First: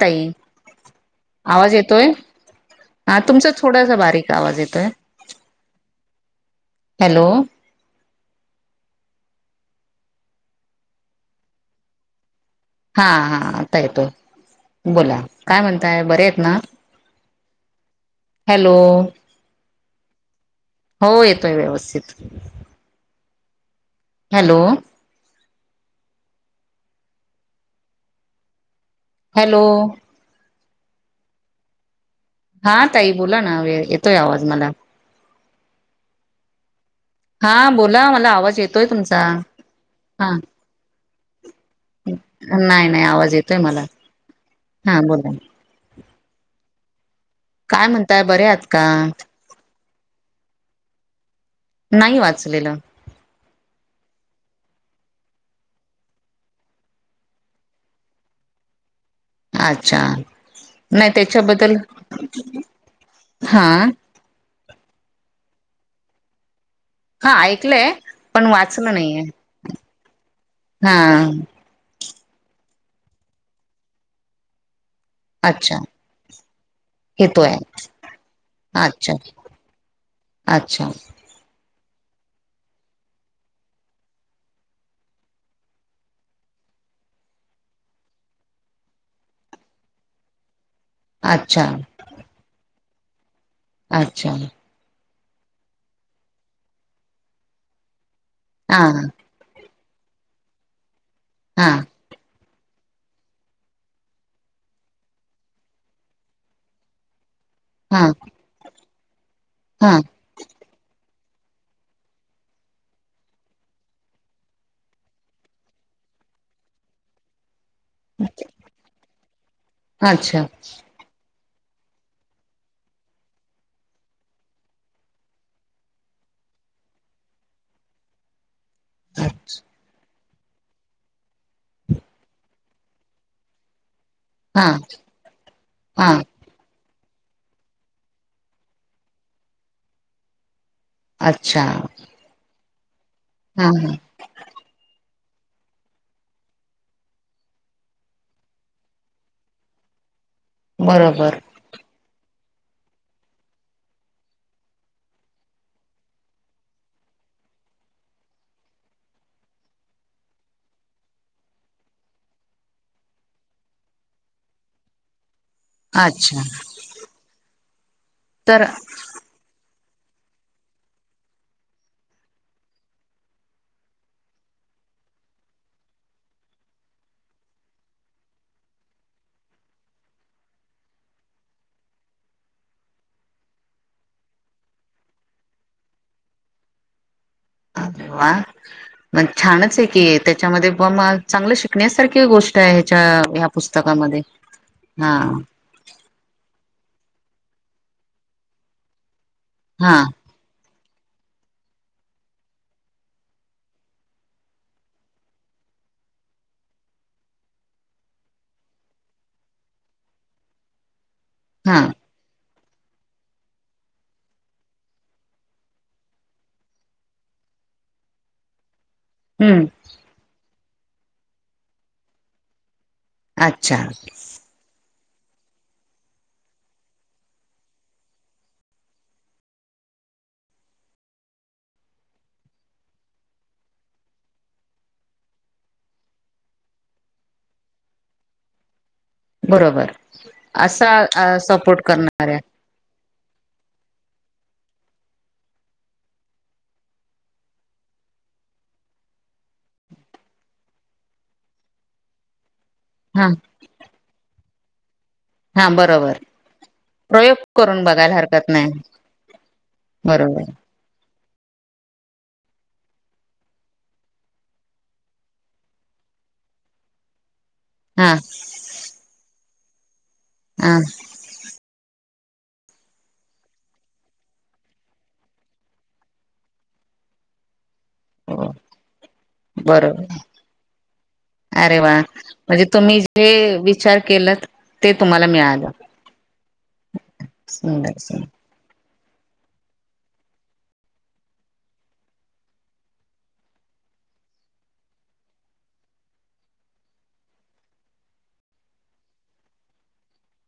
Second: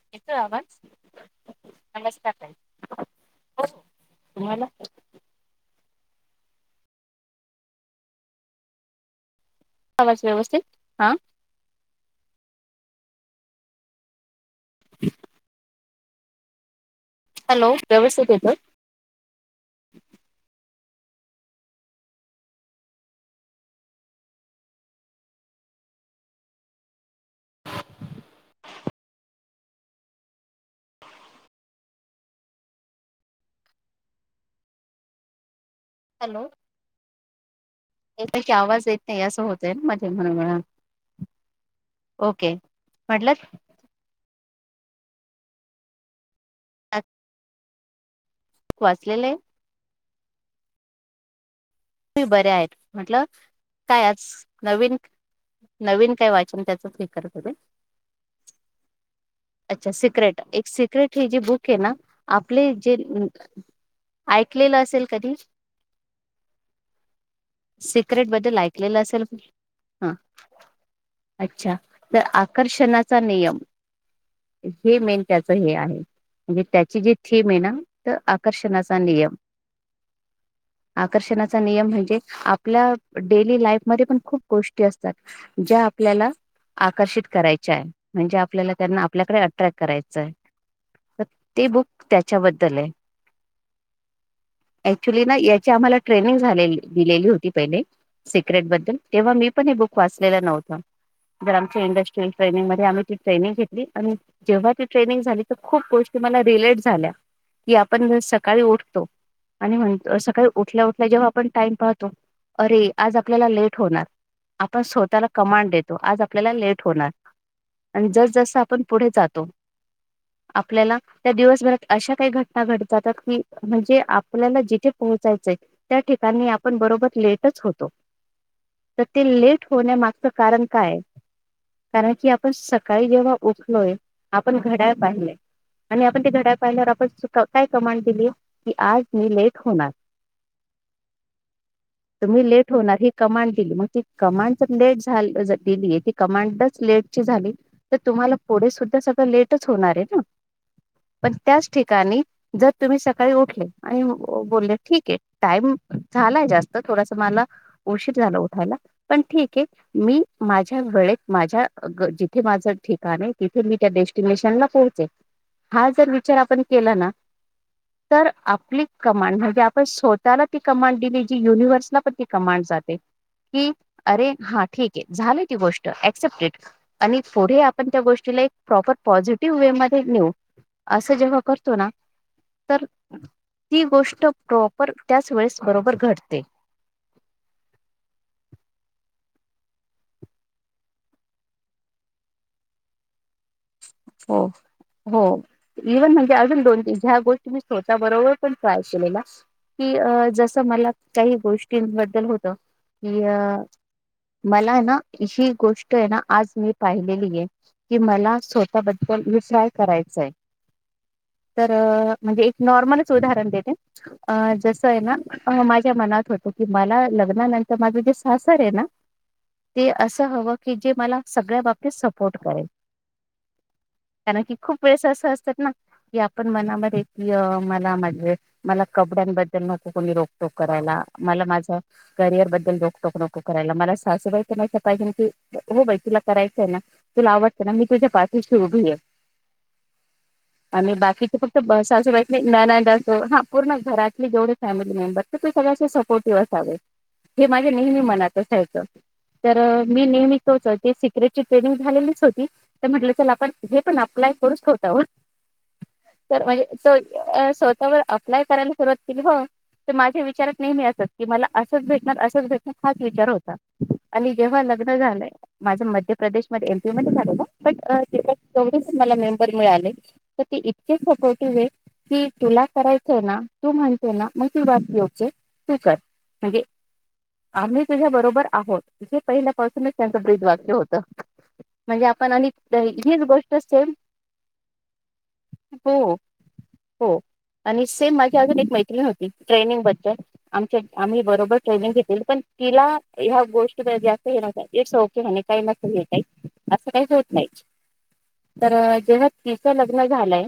ताई येतोय आवाज? आवाज येतोय. नमस्कार ताई. हा तुमचा हो थोडासा बारीक आवाज तुम्हाला येतोय. हॅलो आवाज व्यवस्थित हा हा हा आता येतोय बोला काय म्हणताय बरेयेत ना हॅलो [unintelligible] हॅलो हो येतोय व्यवस्थित हॅलो हॅलो हा ताई बोला ना व्य येतोय आवाज मला हॅलो हा बोला मला येते की येतोय आवाज येत तुमचा नाही असं होतय ना मध्ये म्हणून म्हणा ओके नाय नाय म्हटलं आवाज येतोय मला हा बोला [inaudible] काय म्हणताय बऱ्यात वाचलेले ये. नाही बऱ्या आहेत वाचलेलं म्हटलं काय आज नवीन नवीन काय वाचन त्याचच हे करत होते. अच्छा सिक्रेट एक नाही सिक्रेट हे जे बुक त्याच्याबद्दल ये ना आपले जे हा ऐकलेलं असेल कधी? हा ऐक सिक्रेट बद्दल ऐकलेलं असेल, हा हा अच्छा. तर आकर्षणाचा नियम, हे मेन त्याचं हे अच्छा आहे, म्हणजे त्याची जी थीम येतोय आहे ना, तर आकर्षणाचा अच्छा नियम. अच्छा. कर्षणाचा नियम म्हणजे, आपल्या डेली लाईफ मध्ये पण खूप गोष्टी असतात. ज्या आपल्याला आकर्षित करायच्या हाय, म्हणजे आपल्याला त्यांना आपल्याकडे अट्रॅक्ट करायचंय. तर अच्छा ते बुक त्याच्याबद्दल आहे. अच्छा. ऍक्च्युली ना याची आम्हाला ट्रेनिंग झालेली दिलेली होती पहिले, सिक्रेट हा बद्दल तेव्हा मी पण हे बुक वाचलेलं नव्हतं, जर हा आमच्या इंडस्ट्रियल ट्रेनिंग मध्ये आम्ही ती ट्रेनिंग घेतली आणि जेव्हा ती ट्रेनिंग झाली तर खूप गोष्टी मला रिलेट झाल्या. कि हा आपण जर सकाळी उठतो आणि म्हण हा अ सकाळी उठल्या उठ ल्या जेव्हा आपण टाइम पाहतो, अरे आज आपल्याला लेट होणार. आपण स्वतःला कमांड देतो, आज आपल्याला लेट होणार. आणि जसजस आपण पुढे जातो, अच्छा आपल्याला त्या दिवसभरात अशा काही घटना घडत जातात की, म्हणजे आपल्याला जिथे पोहोचायचंय त्या ठिकाणी आपण बरोबर लेटच होतो, तर ते अच्छ लेट होण्यामा च कारण काय? कारण की आपण सकाळी जेव्हा उठलोय आपण हा घड्याळ पाहिलंय आणि हा आपण ते घड्याळ पाहिल्यावर आपण स काय कमांड दिली? की आज मी लेट होणार. अच्छा. तुम्ही लेट होणार ही कमांड हा दिली, मग ह ती कमांड जर लेट झा जर दिली ती कमांडच लेटची झाली तर तुम्हाला पुढे सुद्धा सगळं लेटच होणार आहे ना. पण बरोबर त्याच ठिकाणी जर तुम्ही सकाळी उठले आणि बोलले ठीक आहे टाइम झालाय जास्त थोडास मला उशीर झाला उठायला, पण ठीक आहे मी माझ्या वेळेत माझ्या ग जिथे माझं ठिकाण आहे, तिथे मी त्या डेस्टिनेशनला पोह चे. हा जर विचार अच्छा आपण केला ना, तर आपली कमांड म्हणजे आपण स ताला ती कमांड दिली जी युनिव्हर्सला पण ती कमांड जाते. की, अरे हा ठीक आहे झाले ती गोष्ट ऍक्सेप्टेड. आणि पुढे आपण त्या गोष्टीला एक प्रॉपर पॉझिटिव्ह वे मध्ये नेऊ. असं जेव्हा करतो ना, तर ती गोष्ट प्रॉप पर त्याच वेळेस बरोबर घडते. अरे वा! म छानच आहे की, त्याच्यामध्ये प म चांगलं शिकण्यासारखी गोष्ट आहे ह्याच्या ह्या पुस्तकामध्ये. हो हा हो. इव्हन म्हणजे अजून दोन ती ज्या गोष्टी मी स्वतः बरोबर पण ट्राय केलेल्या. हा कि अ जसं मला काही गोष्टींबद्दल होतं, की अ मला हाय ना, ही गोष्ट आहे ना आज मी पाहिलेली आहे, की मला स् ता बद्दल विचार करायचाय तर हा अ म्हणजे एक नॉर्मलच उदाहरण देते. अ जसं आहे ना माझ्या मनात होतो की मला लग्नानंतर माझं जे सासर आहे ना. हम्म. ते असं हवं की जे मला सगळ्या बाबतीत सपोर्ट करेल. अच्छा! कारण की खूप वेळेस असं असतात ना, की आपण मनामध्ये अ मनामध्ये मला कपड्यांबद्दल नको कोणी रोकटोक करायला. मला माझा करिअर बद्दल रोकटोक नोको करायला. मला सासूबाई पणं पाहिजे ना की हो बाई तुला करायचंय ना. तुला आवडतं ना, मी तुझ्या पाठीशी उभी आहे. बरोबर आणि असा बाकीचे फक्त सपोर्ट सासुबाई करणाऱ्या [unintelligible] हा पूर्ण घरातले जेवढे फॅमिली मेंबर ते सगळे सपोर्टिव्ह असावे. हे माझ्या नेहमी मनात असायचं. तर मी नेहमीच [unintelligible] ची ट्रेनिंग झालेलीच होती तर म्हट हा चला आपण हे पण अप्लाय क हा बरोबर [unintelligible] तर प्रयोग म्हणजे करून स्वतःवर बघायला अप्लाय हरकत करायला नाही सुरुवात केली हो. तर माझ्या बरोबर विचारात नेहमी असत. क मला असंच भेटणार असंच भेटणार हाच विचार होता. आणि जेव्हा लग्न झालंय. माझं मध्य प्रदेशमध्ये एमपी मध्ये झालेलं पण हा. तेवढेच मला मेंबर मिळाले, तर ते हा इतके सपोर्टिव्ह आहे. की तुला करायचंय ना तू म्हणतेय ना मग ती बात योग्य आहे. तू कर. म्हणजे आम्ही तुझ्या बरोबर हो आहोते. हे पहिल्यापासूनच बरोबर त्यांचं ब्रीद वाक्य होत. अरे वा! म्हज तुम्ही जे सेम विचार केला ते तुम्हाला मिळालं. हो हो. आणि सुंदर सेम माझी सुंदर अजून एक मैत्रिण होती ट्रेनिंग मध्ये आमच्या आम्ही बरोबर ट्रेनिंग घेतली, पण तिला ह्या गोष्टी जास्त हे नव्हतं इट्स ओके म्हणायची. [unintelligible] नाही तर जेव्हा तिचं लग्न झालंय.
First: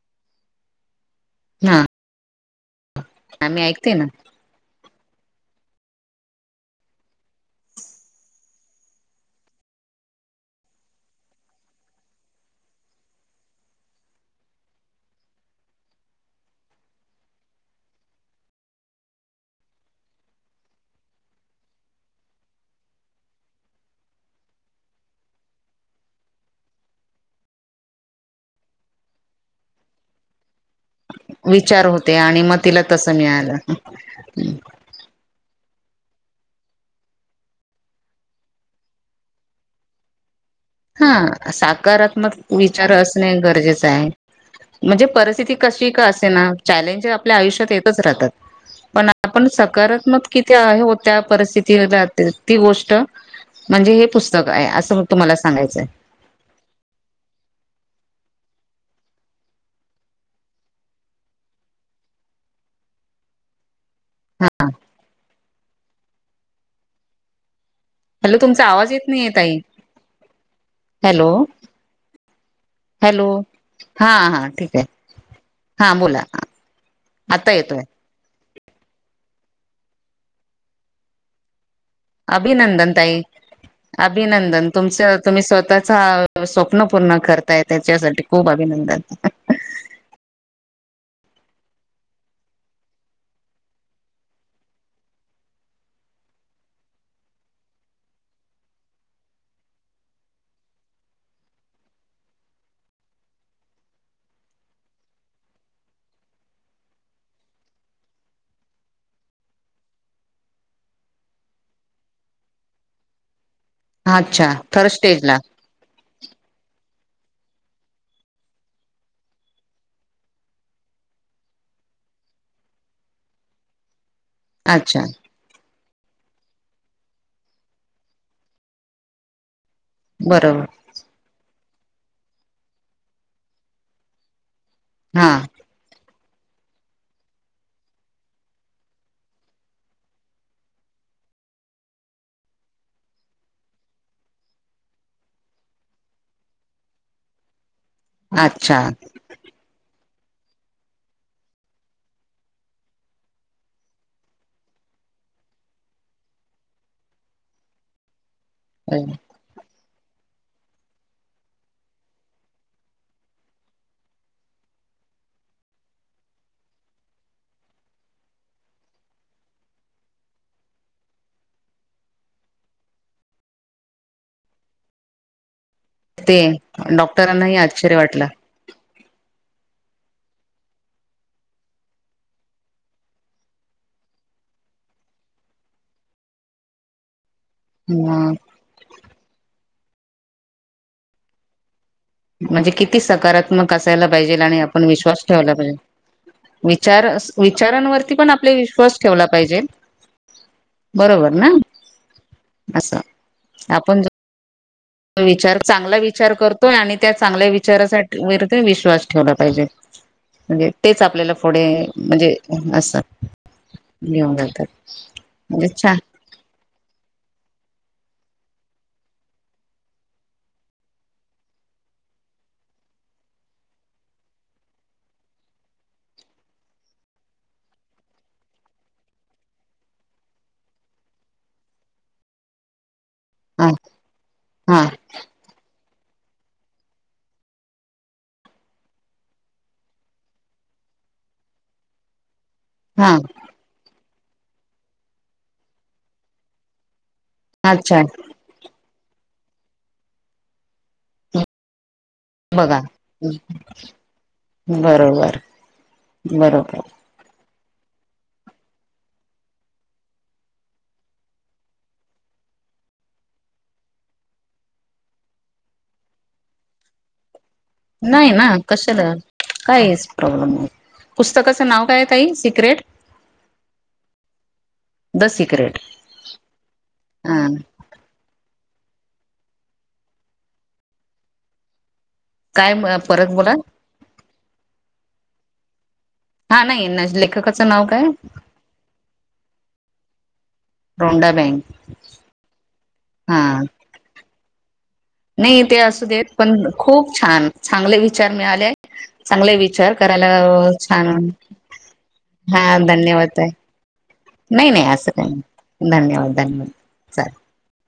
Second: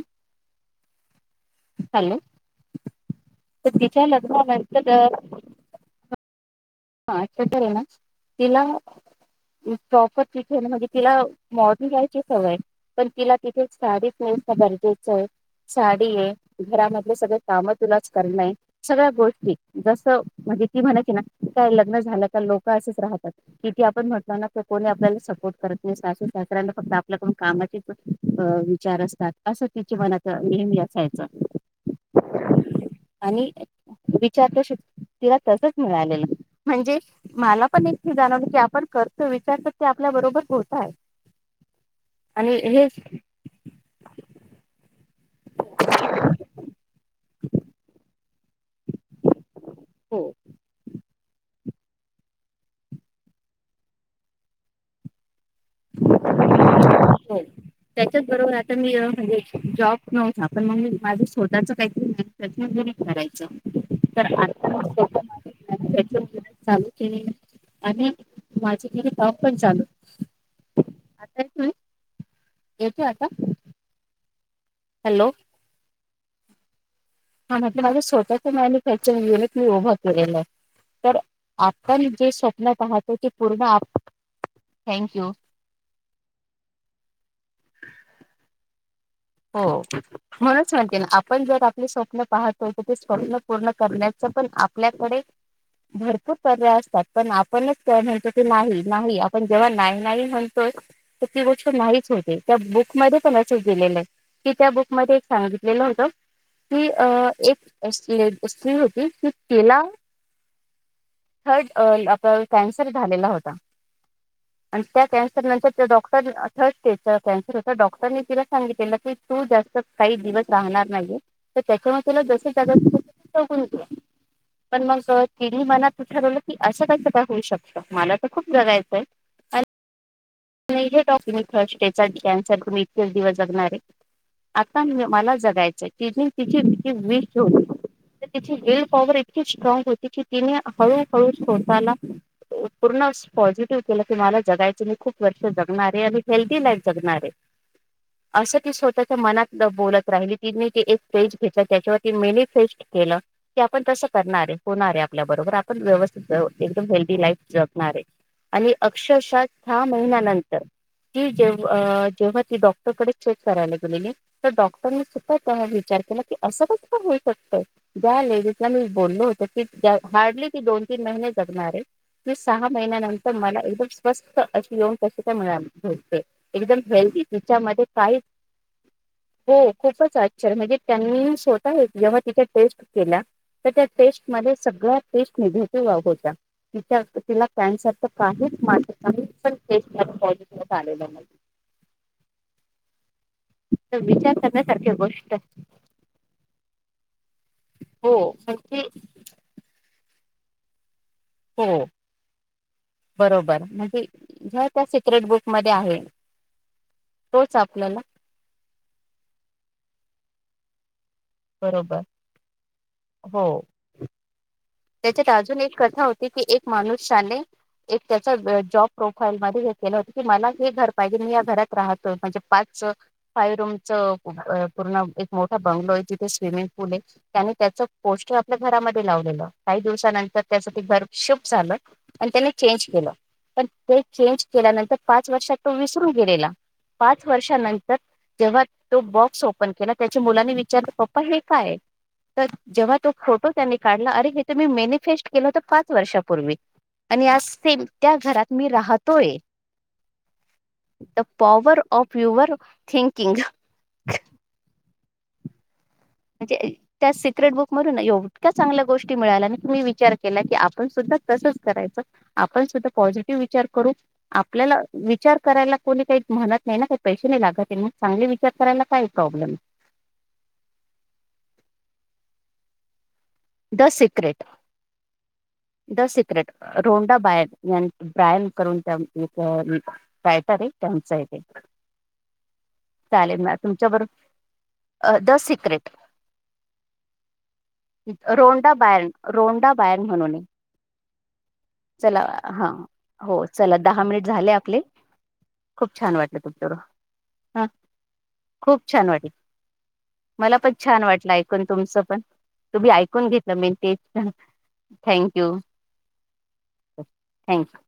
हा हॅलो. आम्ही तर ऐकते ना तिच्या लग्नानंतर हा. [unintelligible] ना तिला. प्रॉपर तिथे म्हणजे तिला [unintelligible] जायची सवय पण तिला तिथेच साडी नेसणं गरजेचं आहे. साडी आहे. घरामधले सगळे काम तिलाच करणं आहे. सगळ्या गोष्टी जसं म्हणजे ती म्हणत होती ना. काय लग्न झालं का लोक असेच राहतात. किती आपण म्हटल ना तर कोणी आपल्याला सपोर्ट करत नाही. सासू सासऱ्यांना फक्त आपल्या आपल्या कामाची अ विचार असतात. असं तिच्या मनात नेहमी असायचं. विचार होते आणि मग तिला तस आणि मिळालं. विचार जसे तिला तसच मिळालेल. म्हणजे मला पण एके जाणवलं की आपण करतो विचारतो ते आपल्या बरोबर होत. आहे. हा सकारात्मक आणि विचार हेच असणे गरजेचं आहे. म्हणजे परिस्थिती कशी का असेना, चॅलेंज आपल्या आयुष्यात येतच राहतात. पण आपण हो सकारात्मक कि होत्या. परिस्थिती [unintelligible] ती गोष्ट म्हणजे हे पुस्तक आहे असं तुम्हाला सांगायचाय. हो. त्याच्याच बरोबर आता मी अ म्हणजे जॉब नव्हता, पण मग मी माझं स्वतःच काहीतरी [unintelligible] करायचं. तर आता चा [unintelligible] चालू केले आणि हॅलो तुमचा आवाज माझी येत नाहीये [unintelligible] पण ताई चालू आता हॅलो येतोय, येतोय हॅलो आता? हा हा ठीक आहे. हॅलो! हा बोला. आता हा म्हंटल येतोय माझं स्वतःच मॅन्युफॅक्चरिंग [unintelligible] की उभं केलेलं, तर आता अभिनंदन ताई! अभिनंदन तुमचं थँक्यू तुम्ही स्वतःचा स्वप्न पूर्ण करताय त्याच्यासाठी खूप अभिनंदन. हो. म्हणूनच म्हणते ना, आपण जर आपले स्वप्न पाहतो, तर ते स्वप्न पूर्ण करण्याचं पण आपल्याकडे भरपूर पर्याय असतात, पण आपणच तेव्हा म्हणतो की नाही नाही, आपण जेव्हा नाही नाही म्हणतो तर ती गोष्ट नाहीच होते, त्या बुकमध्ये पण असंच दिलेलंय. कि त्या बुक मध्ये एक सांगितलेलं होतं ती अ एक अस स्त्री होती की तिला थर्ड अ प कॅन्सर झालेला होता अच्छा आणि थर्ड त्या स्टेज ला कॅन्सर नंतर ते डॉक तर अ थर्ड स्टेजचा कॅन्सर होता, डॉक्टरनी तिला सांगितलेलं की तू जास्त काही दिवस राहणार नाहीये. तर त्याच्यामुळं तुला जसं जगायचंय तसं तु जगून घे. पण अच्छा मग अ तिनी मनात ठरवलं की असं कसं काय होऊ शकतं, मला तर खूप जगायचंय. बरोब नाय हे [unintelligible] थर्ट डे कॅन्सर तुम्ही इतकेच दिवस जगणार आहे. आता मला हा जगायचंय ति तिची ती वीष होती. तर तिची विल पॉवर इतकी स्ट्रॉग होती की तिने हळूहळू स्वतःला अ पूर्ण स पॉझिटिव्ह केलं की मला जगायचंय, मी खूप वर्ष जगणार आहे आणि हेल्दी लाईफ जगणार आहे, असं ती अच्छा स्वतःच्या मनात बोलत राहिली, तिनी ती एक पेज घेतलं त्याच्यावरती मेनिफेस्ट केलं. की आपण तसं करणार आहे, होणार आहे आपल्या बरोबर आपण व्यवस्थित अ एकदम हेल्दी लाईफ ज नारे आणि अक्षरशः सहा महिन्यानंतर ती जेव अ जेव्हा ती डॉक्टरकडे चेक करायला गेलेली तर डॉक्टरनी सुद्धा तेव्हा विचार केला, की असं कसं होऊ शकतं. ज्या लेडीजला मी बोललो होतो, की हार्डली ती दोन तीन महिने जगणार आहे. की सहा महिन्यानंतर मला एकदम स्वस्त अशी येऊन कशी काय मिळाली? त ते एकदम हेल्दी डॉक्टरांनाही तिच्यामध्ये आश्चर्य काही वाटलं हो खूपच आश्चर्य, म्हणजे त्यांनी ही स्वतः जेव्हा तिच्या टेस्ट केल्या तर त्या टेस्ट मध्ये सगळ्या टेस्ट निगेटिव्ह आ होत्या, तिच्या तिला कॅन्सरच म काहीच माहित नाही पण टेस्ट या पॉसिटीव्हच आलेल्या नाहीयेत. म्हणजे किती सकारात्मक असायला पाहिजे आणि आपण करण्यासारखी विश्वास गोष्ट ठेवायला पाहिजे. विचार अ हो विचारांवरती पण आपले म्हणजे विश्वास ठेवला पाहिजे, बरोबर. ना हो असं बरोबर, म्हणजे आपण ह्यात विचार चांगला विचार करतोय आणि त्या चांगल्या तोच आपल्याला विचारासाठी वीर विश्वास ठेवला पाहिजे. म्हणजे तेच आपल्याला पुढे बरोबर म्हणजे असत हो घेऊन जातात. त्याच्यात अजून म्हणजे एक छान कथा होती की एक माणुस ने एक त्याच जॉब प्रोफाईल मध्ये हे केलं होत की मला हे घर पाहिजे मी या घरात राहतोय म्हणजे पाच फाय रूम च पूर्ण एक मोठा बंगलो आहे, तिथे स्विमिंग पूल आहे. त्यानी त्याच पोस्टर आपल्या घरामध्ये लावलेलं. काही दिवसानंतर त्याच घर शिफ्ट झालं आणि त्यानी चेंज केलं. पण हा ते चेंज हा केल्यानंतर पाच वर्षात तो विसरून गेलेला पाच वर्षानंतर जेव्हा तो बॉक्स ओपन केला त्याच्या मुलानी विचारलं पप्पा हे काय? तर जेव्हा तो हा फोटो त्यांनी काढला अरे हे त मी मॅनिफेस्ट केलं होत पाच वर्षापूर्वी आणि आज सेम अच्छा त्या घरात मी राहतोय तर पॉवर ऑफ युअर बघा थिंकिंग बरोबर. म्हणजे. बरोबर त्या सिक्रेट बुक मधून एवढ्या चांगल्या गोष्टी मिळाल्या आणि मी विचार केला की आपण सुद्धा कसंच करायचं. आपण सुद्धा पॉझिटिव्ह विचार करू आपल्याला विचार करायला कोणी काही म्हणत नाही ना! पैसे नाही लागत मग चांगले नाही ना विचार करायला काय कशाला प्रॉब्लेम काहीच प्रॉब्लेम नाही. पुस्तकाचं नाव काय ताई secret the secret the secret the secret Rhonda हा बायर. ब्रॅम करून एक कायटरे त्यांचं इथे [unintelligible] काय परत चालेल बोला मॅम तुमच्याबरोबर द सिक्रेट हा नाही लेखकाचं नाव काय रोंडा बेयर रोंडा बयर म्हणून आहे. रोंडा बँक चला हा हो हा चला दहा मिनिट झाले आपले. नाही ते खूप असू छान देत वाटलं पण तुमच्याबरोबर खूप छान हा चांगले विचार मिळाले खूप छान वाटलं चांगले विचार विचार मला करायला पण छान. वाटलं ऐकून तुमचं पण हा तुम्ही ऐकून धन्यवाद का घेतलं मेन ते थँक्यू नाही नाही असं काही नाही धन्यवाद धन्यवाद! चालेल. थँकू!